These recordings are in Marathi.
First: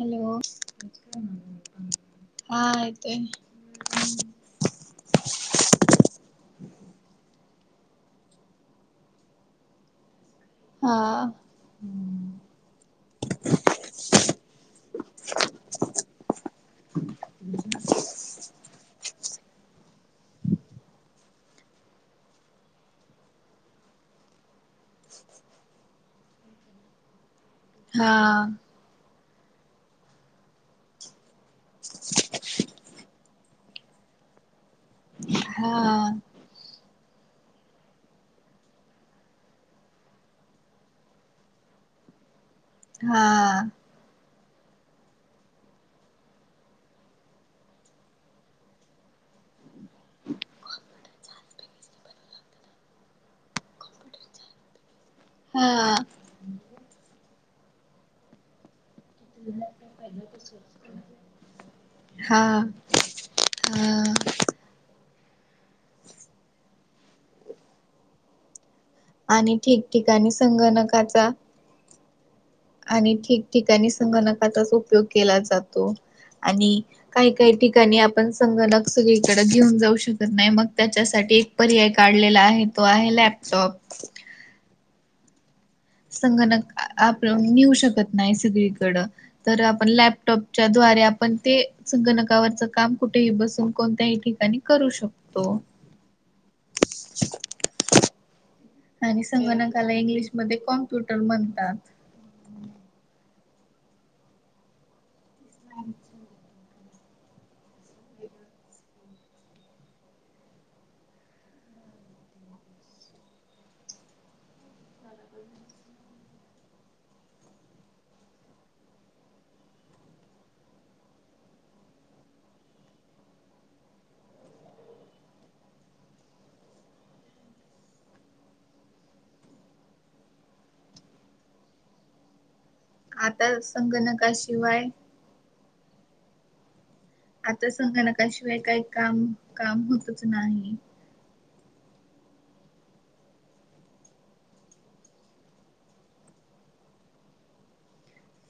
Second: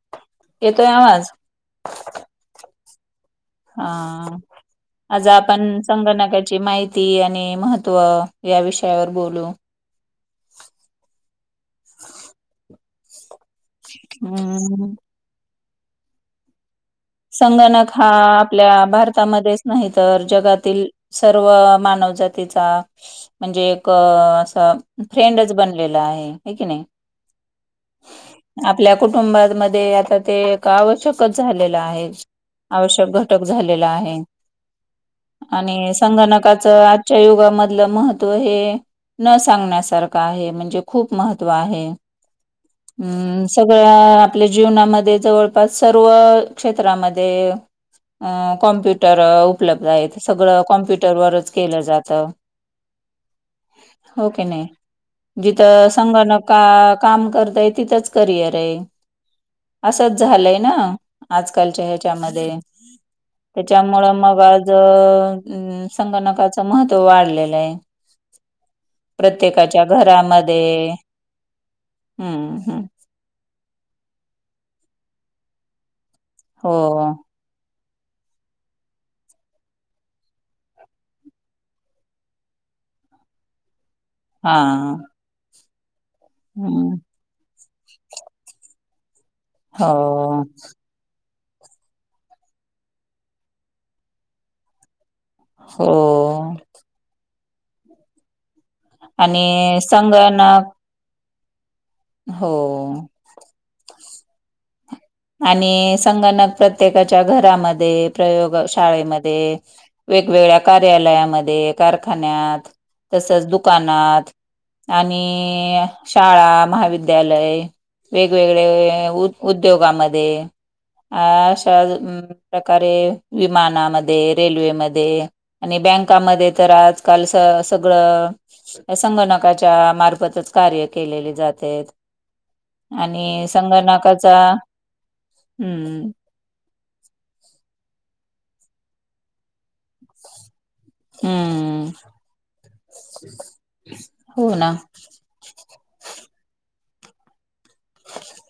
हॅलो. येतोय आवाज [unintelligible] हाय. हा आज आपण संगणकाची माहिती आणि महत्त्व या विषयावर बोलू. हा. हम्म. संगणक हा आपल्या भारतामध्येच नाही तर जगातील सर्व मानवजातीचा म्हणजे एक असं फ्रेंडच बनलेला आहे हेकी नाही. हा. आपल्या कुटुंबातमध्ये आता ते एक आवश्यकच झालेलं आहे. आवश्यक घटक झालेल आहे हा आणि संगणकाच आ - - जच्या युगामधलं महत्त्व हे- - न सांगण्यासारखं आहे म्हणजे खूप महत्त्व आहे. हा हम्, सगळ्या आपल्या जीवनामध्ये जवळपास सर्व - - क्षेत्रामध्ये अ कॉम्प्युटर उपलब्ध आहेत. सगळं कॉम्प्युटरवरच - - केलं जात. हो किनी. जिथं हा संगणक अ काम करतय तिथंच करिअर हये. [unintelligible] पहिलं कस असत. आजकालच्या ह्याच्यामध्ये त्याच्यामुळं मग आज अ-अ-अ - - अमम, संगणकाचं महत्व वाढलेलं हाय. आणि प्रत्येकाच्या ठिकठिकाणी घरामध्ये. संगणकाचा हम्म-हम्म. आणि ठिकठिकाणी संगणकाचाच उपयोग केला जातो हो आणि काही - - काही ठिकाणी आपण संगणक सगळीकडें घेऊन जाऊ शकत नाही मग त्याच्यासाठी - - पर्याय काढलेला आहे. तो आहे लॅपटॉप. हा-हा. संगणक आप मिळऊ शकत नाही सगळीकडं तर आपण हो लॅपटॉपच्या द्वारे पण ते संगणकावरच काम कुठेही बसून कोणत्याही ठिकाणी करू शकतो. हो [unintelligible] आणि संगणकाला इंग्लिशमध्ये कॉम्प्युटर म्हणतात. हो आणि संगणक प्रत्येकाच्या घरामध्ये प्रयोग शाळेमध्ये वेगवेगळ्या कार्यालयामध्ये कारखान्यात तसच दुकानात आणि अ शाळा महाविद्यालय वेगवेगळे उद्योगामध्ये अ अशा प्रकारे विमानामध्ये रेल्वेमध्ये आणि बँकामध्ये तर आजकाल स सगळं संगणकाच्या मार्फतच कार्य केलेले जातेत. आणि आता संगनाकाचा, संगणकाशिवाय हम्म आता संगणकाशिवाय काही काम-काम होतच नाही. हम्म, हो ना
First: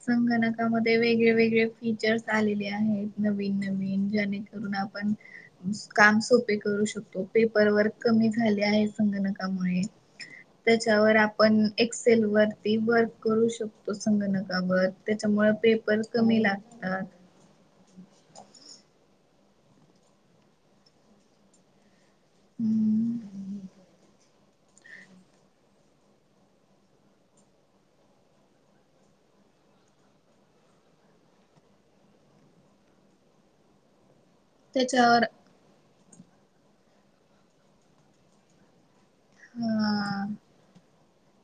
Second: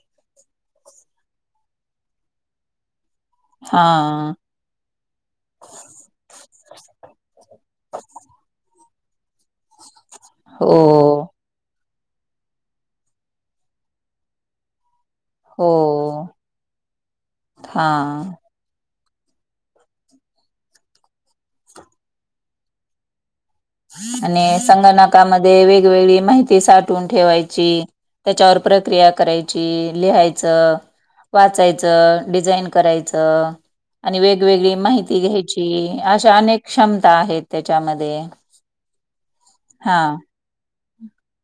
संगणकामध्ये वेगळे-वेगळे फीचर्स आलेले आहेत. हा नवीन-नवीन जनेकर म्हणून आपण काम सोपे करू शकतो. पेपर वर्क कमी झाले आहे संगणकामुळे हो त्याच्यावर आपण एक्सेल वरती वर्क करू शकतो. संगणकावर त्याच्यामुळे हो पेपर कमी लागतात. हा हम्म आणि संगणकामध्ये वेगवेगळी माहिती साठ वून ठेवायची त्याच्यावर प्रक्रिया करायची लिहायच. वाचायचं डिझाईन करायचं. आणि वेगवेगळी माहिती त्याच्यावर घ्यायची अशा अनेक क्षमता आहेत. त्याच्यामध्ये हा हा-अ-आ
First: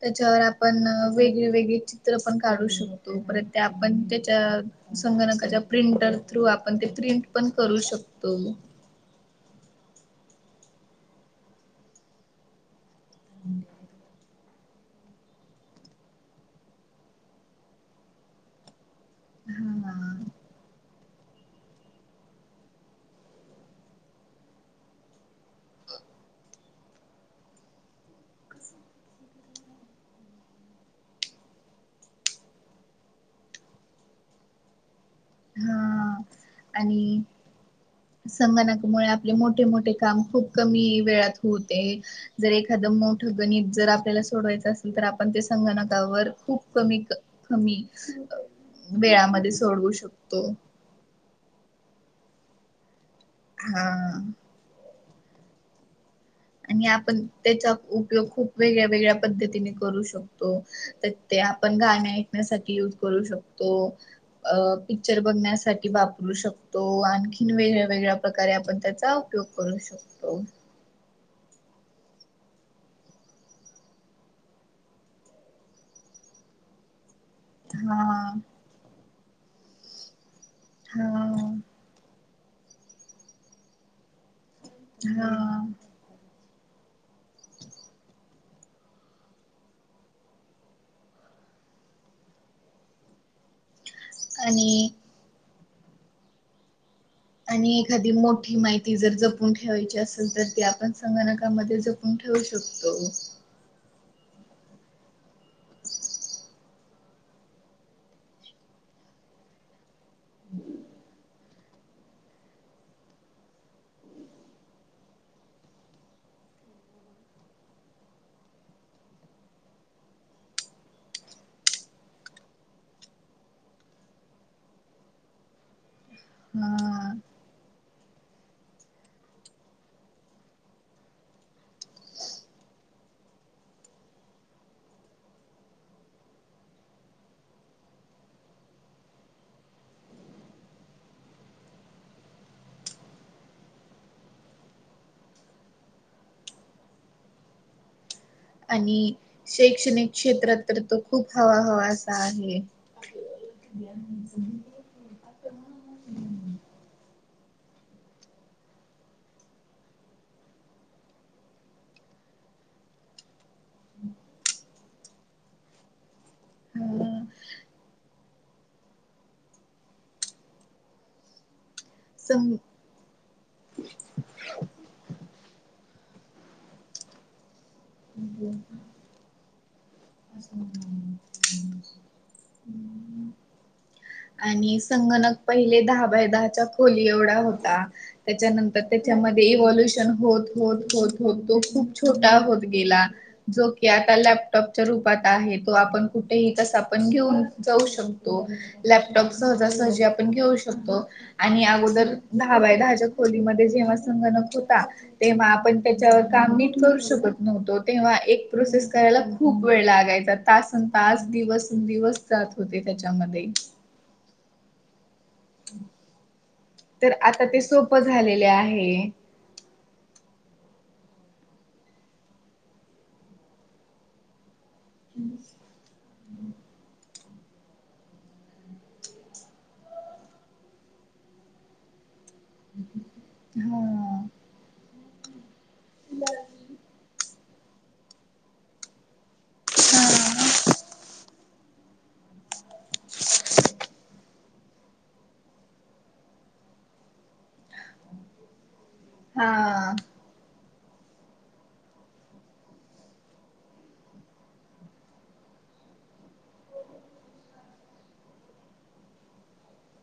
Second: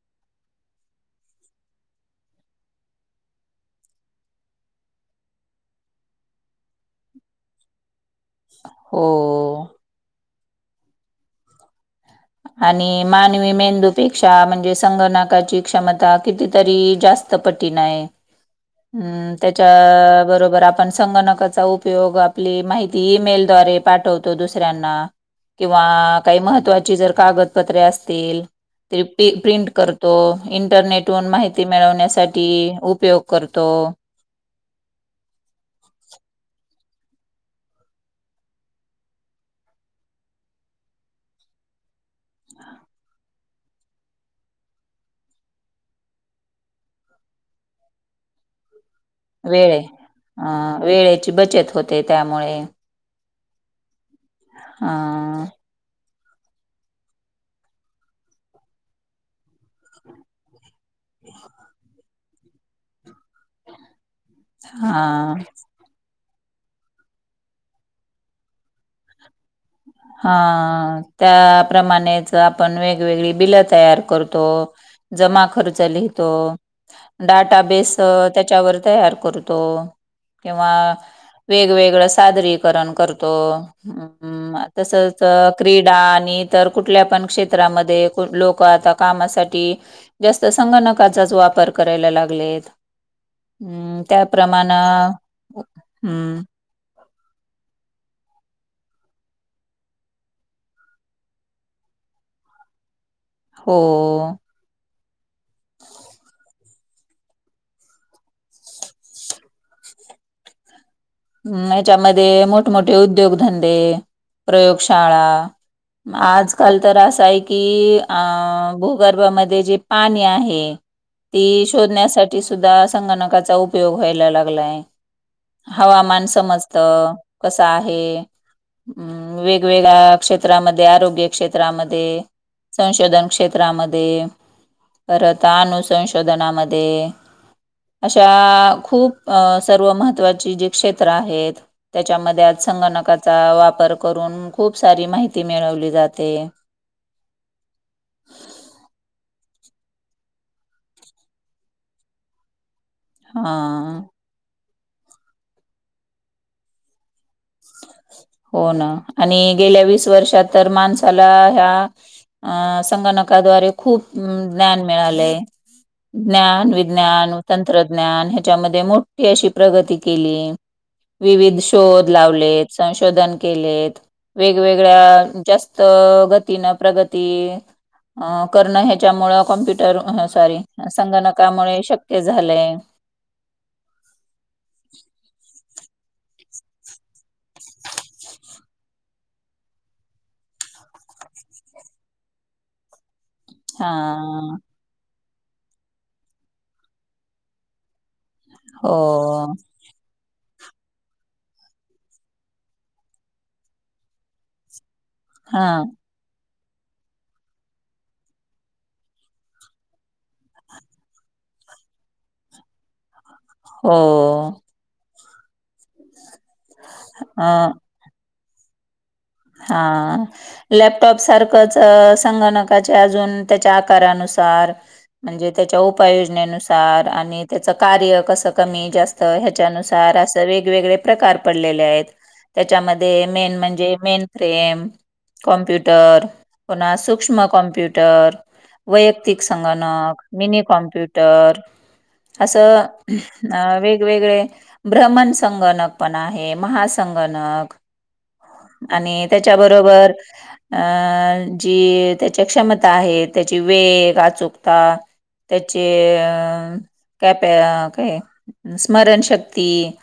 त्याच्यावर आपण वेगळी-वेगळी चित्र पण काढू शकतो. परत त्या आपण त्याच्या संगणकाच्या प्रिंटर थ्रू आपण ते प्रिंट पण करू शकतो. हो आणि मानवी मेंदूपेक्षा म्हणजे संगणकाची क्षमता कितीतरी जास्त पटीन आहे. हम्म त्याच्या हा बरोबर आपण संगणकाचा उपयोग आपली माहिती ईमेलद्वारे पाठवतो. दुसऱ्यांना किंवा काही महत्त्वाची जर कागदपत्रे आसतील ते पी प्रिंट करतो इंटरनेट हून माहिती मिळवण्यासाठी उपयोग करतो. हा आणि संगणकामुळे आपले मोठे मोठे काम खूप कमी वेळात होते. जर एखादं मोठं गणित जर आपल्याला सोडवायचं असेल तर आपण त्या संगणकावर खूप कमी कमी वेळा म वेळे अ वेळेची बचत होते त्यामुळे हा. हा. आणि आपण त्याचा उपयोग खूप वेगळ्या वेगळ्या पद्धतीने करू शकतो. ते ते आपण गाण ऐकण्यासाठी युज करू शकतो अ पिक्चर हां बघण्यासाठी वापरू शकतो आणखीन वेगळ्या वेगळ्या प्रकारे आपण त्याचा उपयोग करू शकतो. हा त्याप्रमाणेच आपण वेगवेगळी बिलं तयार करतो. जमा खर्च लिहितो डाटाबेस हा त्याच्यावर तयार करतो. किंवा हा वेगवेगळं सादरी करणं करतो. अंम-म तसच हा क्रीडा आणि तर कुठल्या पण क्षेत्रामध्ये लोक आता कामासाठी जास्त संगणकाचाच वापर करायला लागलेत. हम्म, त्याप्रमाण आणि हम्म आणि एखादी मोठी माहिती जर जपून ठेवायची असेल तर ते आपण संगणकामध्ये जप वून ठेवू शकतो. हो. हम् याच्यामध्ये मोठमोठे उद्योगधंदे, प्रयोगशाळा आजकाल तर असं आहे की अ भूगर्भामध्ये जे पाणी आहे ती शोधण्यासाठी सुद्धा संगणकाचा उपयोग व्हायला लागलाय. हवामान समजत हा कसं आहे. हम् वेगवेगळ्या क्षेत्रामध्ये आरोग्य क्षेत्रामध्ये संशोधन क्षेत्रामध्ये, परत आनुसंशोधनामध्ये, अशा खूप सर्व महत्त्वाची जी क्षेत्र आहेत त्याच्यामध्ये आज संगणकाचा वापर करून खूप सारी माहिती मिळवली जाते. आणि शैक्षणिक क्षेत्रात तर तो खूप हवा हवा अस आहे. [inaudible] हा हो ना आणि गेल्या वीस वर्षात तर माणसाला ह्या अ संगणकाद्वारे खूप ज्ञान मिळालंय. ज्ञान, अ विज्ञान तंत्रज्ञान ह्याच्यामध्ये मोठी अशी प्रगती केली विविध शोध लावले सं संश दिलेत वेगवेगळ्या जास्त गतीन प्रगती अ करणं ह्याच्यामुळ कॉम्प्युटर सॉरी संगणकामुळे शक क्य झालंय. आणि संगणक पहिले दहा बाय दहाच्या खोली एवढा होता. त्याच्यानंतर तेच्यामध्ये इव्हाल्युशन होत होत होत होत तो खूप छोटा होत गेला. जो की आता हां. लॅपटॉप च्या रूपात आहे तो आपण कुठेही कसा पण घेऊन जाऊ शकतो. हो. लॅपटॉप सहजासहजी आपण घेऊ शकतो. आणि आगोदर दहा बाय दहाच्या खोलीमध्ये जेव्हा संगणक होता ते म आपण हां. त्याच्यावर काम नीट करू शकत नव्हतो तेव्हा एक प्रोसेस करायला खूप वेळ लागायचा तासन तास दिवसं दीवस जात होते त्याच्यामध्ये हो तर आता अ ते सोपं झालेले आहे. हा लॅपटॉप सारखंच संगणकाचे अजून त्याच्या आकारानुसार. म्हणजे त्याच्या उपाययोजनेनुसार. आणि त्याच कार्य कसं कमी जास्त ह्याच्यानुसार असं वेगवेगळे. प्रकार पडलेले आहेत. त्याच्यामध्ये मेन म्हणजे मेन हा. Frame computer. पु सूक्ष्म कम्प्यूटर. वैयक्तिक संगणक मिनी कॉम्प्युटर असं. अ वेगवेगळे भ्रमण संगणक पण आहे महासंगणक. आणि हा त्याच्याबरोबर. अं जी त्याची क्षमता आहे त्याची वेग अचुकता. त्याचे अ का प काय स्मरणशक्ती.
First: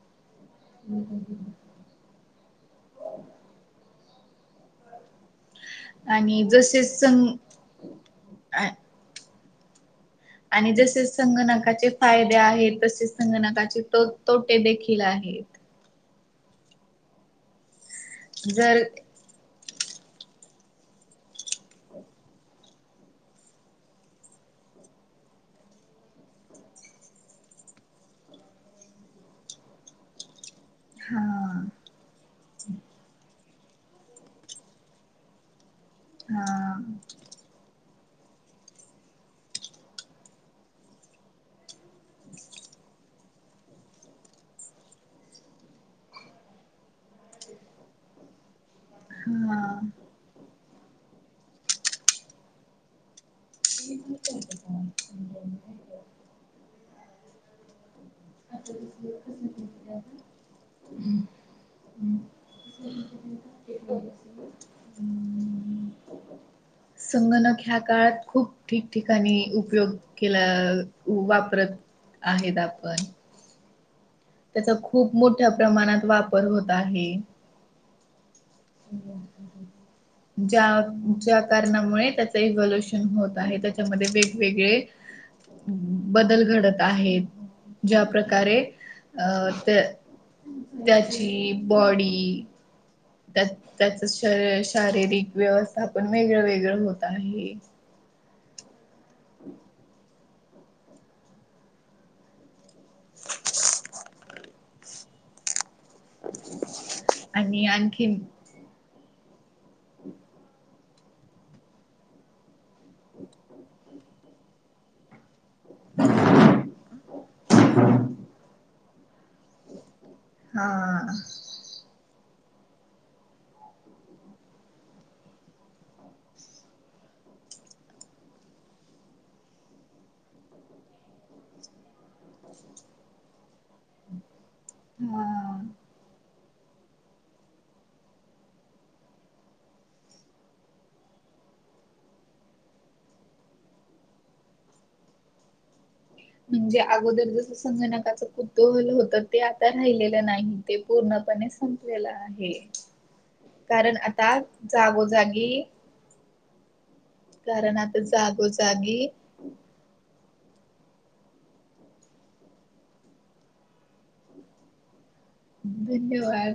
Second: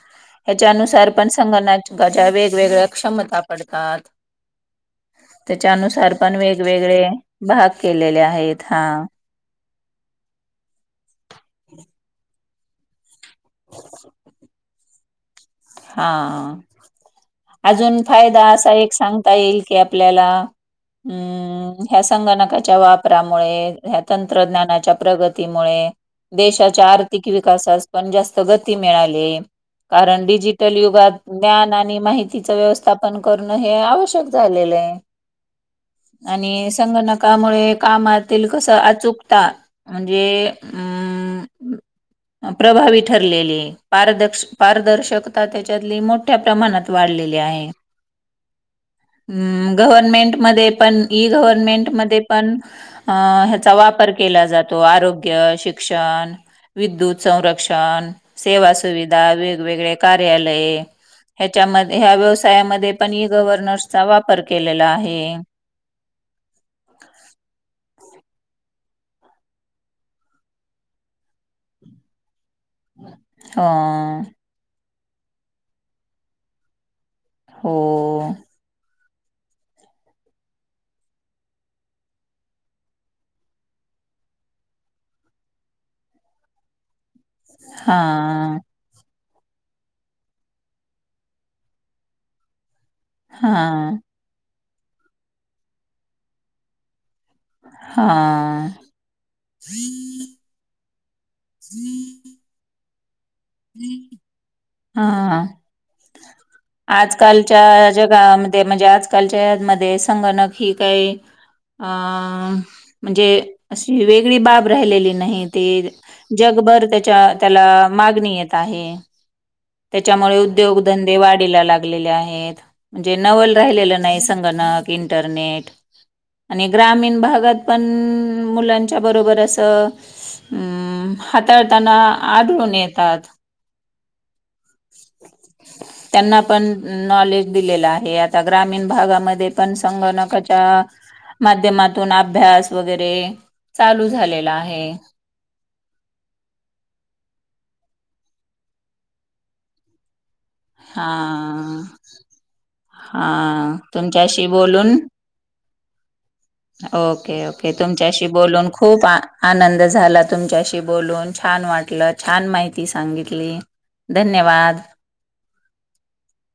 याच्यानुसार पण संगणच्या वेगवेगळ्या क्षमता पडतात. त्याच्यानुसार पण आणि जसे वेगवेगळे सं भाग केलेले आहेत हा. आणि जसे संगणकाचे फायदे आहेत तसेच संगणकाचे तो तोटे देखील केला आहेत. हा आजून फायदा असा जर एक सांग ता येईल की आपल्याला हुं ह ह्या संगणकाच्या वापरामुळे ह तंत्रज्ञानाच्या प्रगतीमुळे. देशाच्या आर्थिक विकासा पण जास्त गती मिळाली कारण डिजि. काली युगात हा ज्ञान आणि माहितीच व्यवस्थापन करणं हे आवश्यक झालेलं आहे. हा आणि संगणकामुळे कामातील कसं अचुकता. म्हणजे हम्म. प्रभावी ठरलेली पद पारदर्शक. आता त्याच्यातली मोठ्या प्रमाणात वाढलेली आहे. हम्म हा गव्हर्नमेंटमध्ये पण ई गव्हर्नमेंटमध्ये पण. अं ह्याचा वापर केला जातो आरोग्य शिक्षण. विद्युत संरक्षण सेवा सुविधा वेगवेगळे कार्यालय. ह्याच्यामध्ये ह्या व्यवसायामध्ये पण ई गव्हर्नर्सचा वापर केलेला आहे. गणक ह्या काळात खूप ठिकठिकाणी उपयोग केला वापरत. आहेत आपण. हो त्याचा खूप मोठ्या प्रमाणात वापर होत आहे. हो [inaudible] ज्या ज्या कारणामुळे त्याच इव्होल्युशन होत आहे त्याच्यामध्ये वेगवेगळे. बदल घडत आहेत हा ज्या प्रकारे. अ ते त्याची बॉडी. त्यात हा त्याच श शारीरिक व्यवस्था पण वेगळं वेगळं होत आहे. हा. ह हा आणि आजकालच्या आणखीन जगामध्ये. ते म्हणजे आजकालच्यामध्ये संगणक ही. काही अ म्हणजे अशी वेगळी बाब राहिलेली नाहीत. ते जगभर त्याच्या त्याला मागणी येत. त्याच्यामुळे हा उद्योगधंदे वाढीला लाग. आहेत म्हणजे नवल राहिलेलं नाही संगणक इंटरनेट आणि ग्रामीण भागात पण मुलांच्या बरोबर अस अ हाताळताना आढळून येतात ह त्यांना पण नॉलेज दिलेलं आहे आता ग्रामीण भागामध्ये पण संगणकाच्या माध्यमातून अभ्यास वगैरे चालू झालेला आहे म्हणजे अगोदर जसं संगणकाचं कुतूहल होत ते आता राहिलेलं नाही ते हा पूर्णपणे संपलेलं आहे हा कारण आता तुमच्याशी बोलून जागोजागी ओके ओके कारण आता तुमच्याशी बोलून जागोजागी खूप आनंद झाला तुमच्याशी बोलून छान वाटलं छान माहिती सांगितली धन्यवाद धन्यवाद